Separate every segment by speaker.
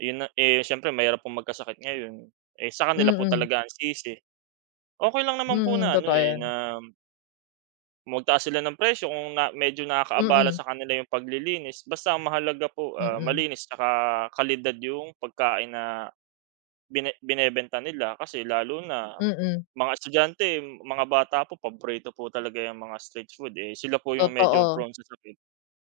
Speaker 1: Yun na eh, s'yempre mahirap pong magkasakit ngayon. Eh, sa kanila po
Speaker 2: Mm.
Speaker 1: talaga ang sisi. Okey lang naman po
Speaker 2: Mm,
Speaker 1: na ano,
Speaker 2: totoo
Speaker 1: eh,
Speaker 2: yan.
Speaker 1: na magtaas sila ng presyo kung na medyo nakakaabala
Speaker 2: Mm.
Speaker 1: sa kanila yung paglilinis. Basta mahalaga po, ah,
Speaker 2: Mm.
Speaker 1: malinis 'tsaka kalidad yung pagkain na, bine binebenta nila. Kasi lalo na
Speaker 2: Mm.
Speaker 1: mga estudyante, mga bata po paborito po talaga 'yong mga street food. Eh, sila po yung medyo
Speaker 2: Totoo.
Speaker 1: prone sa sakit.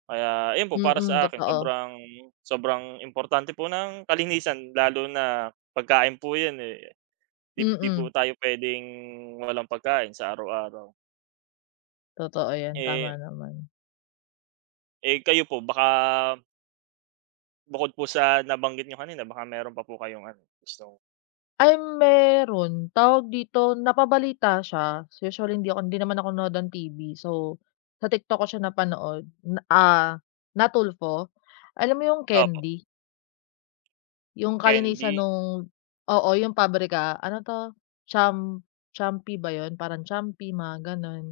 Speaker 1: Kaya 'yon po para
Speaker 2: Mm,
Speaker 1: sa akin
Speaker 2: totoo.
Speaker 1: sobrang, sobrang importante po ng kalinisan lalo na pagkain po yun, eh, 'di di
Speaker 2: Mm.
Speaker 1: po tayo p'wedeng walang pagkain sa araw-araw.
Speaker 2: Totoo yan.
Speaker 1: Eh
Speaker 2: Tama naman.
Speaker 1: Eh, kayo po baka Bukod po sa nabanggit niyo kanina. Baka meron pa po kayong ano gustong
Speaker 2: Ay meron. Tawag dito. Napabalita siya. So, usually hindi ako, hindi naman ako nanonood ng TV. So, sa TikTok ko siya napanood. Na ah, na Tulfo. Alam mo yung
Speaker 1: Opo.
Speaker 2: candy? Yung kalinisan
Speaker 1: Candy?
Speaker 2: nung oo, yung pabrika ano 'to cham Champi ba 'yun? Parang Champi, mga gano'n.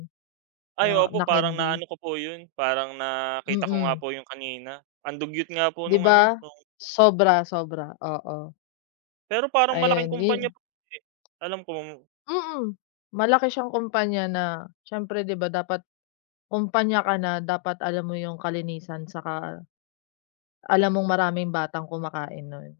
Speaker 1: Ay
Speaker 2: Na na
Speaker 1: opo, parang
Speaker 2: candy.
Speaker 1: naano ko po yun, parang nakita ko nga
Speaker 2: Mm.
Speaker 1: po yung kanina. Ang dugyot nga po
Speaker 2: 'Di
Speaker 1: nung ano,
Speaker 2: ba?
Speaker 1: nung
Speaker 2: Sobra, sobra, oo.
Speaker 1: Pero parang malaking
Speaker 2: Ayun,
Speaker 1: kompanya
Speaker 2: [unintelligible]
Speaker 1: po, eh, hindi ko alam kung
Speaker 2: Mm. Malaki siyang kumpanya na, siyempre 'di ba dapat kumpanya ka na, dapat alam mo yung kalinisan, 'saka alam mong maraming batang kumakain nun.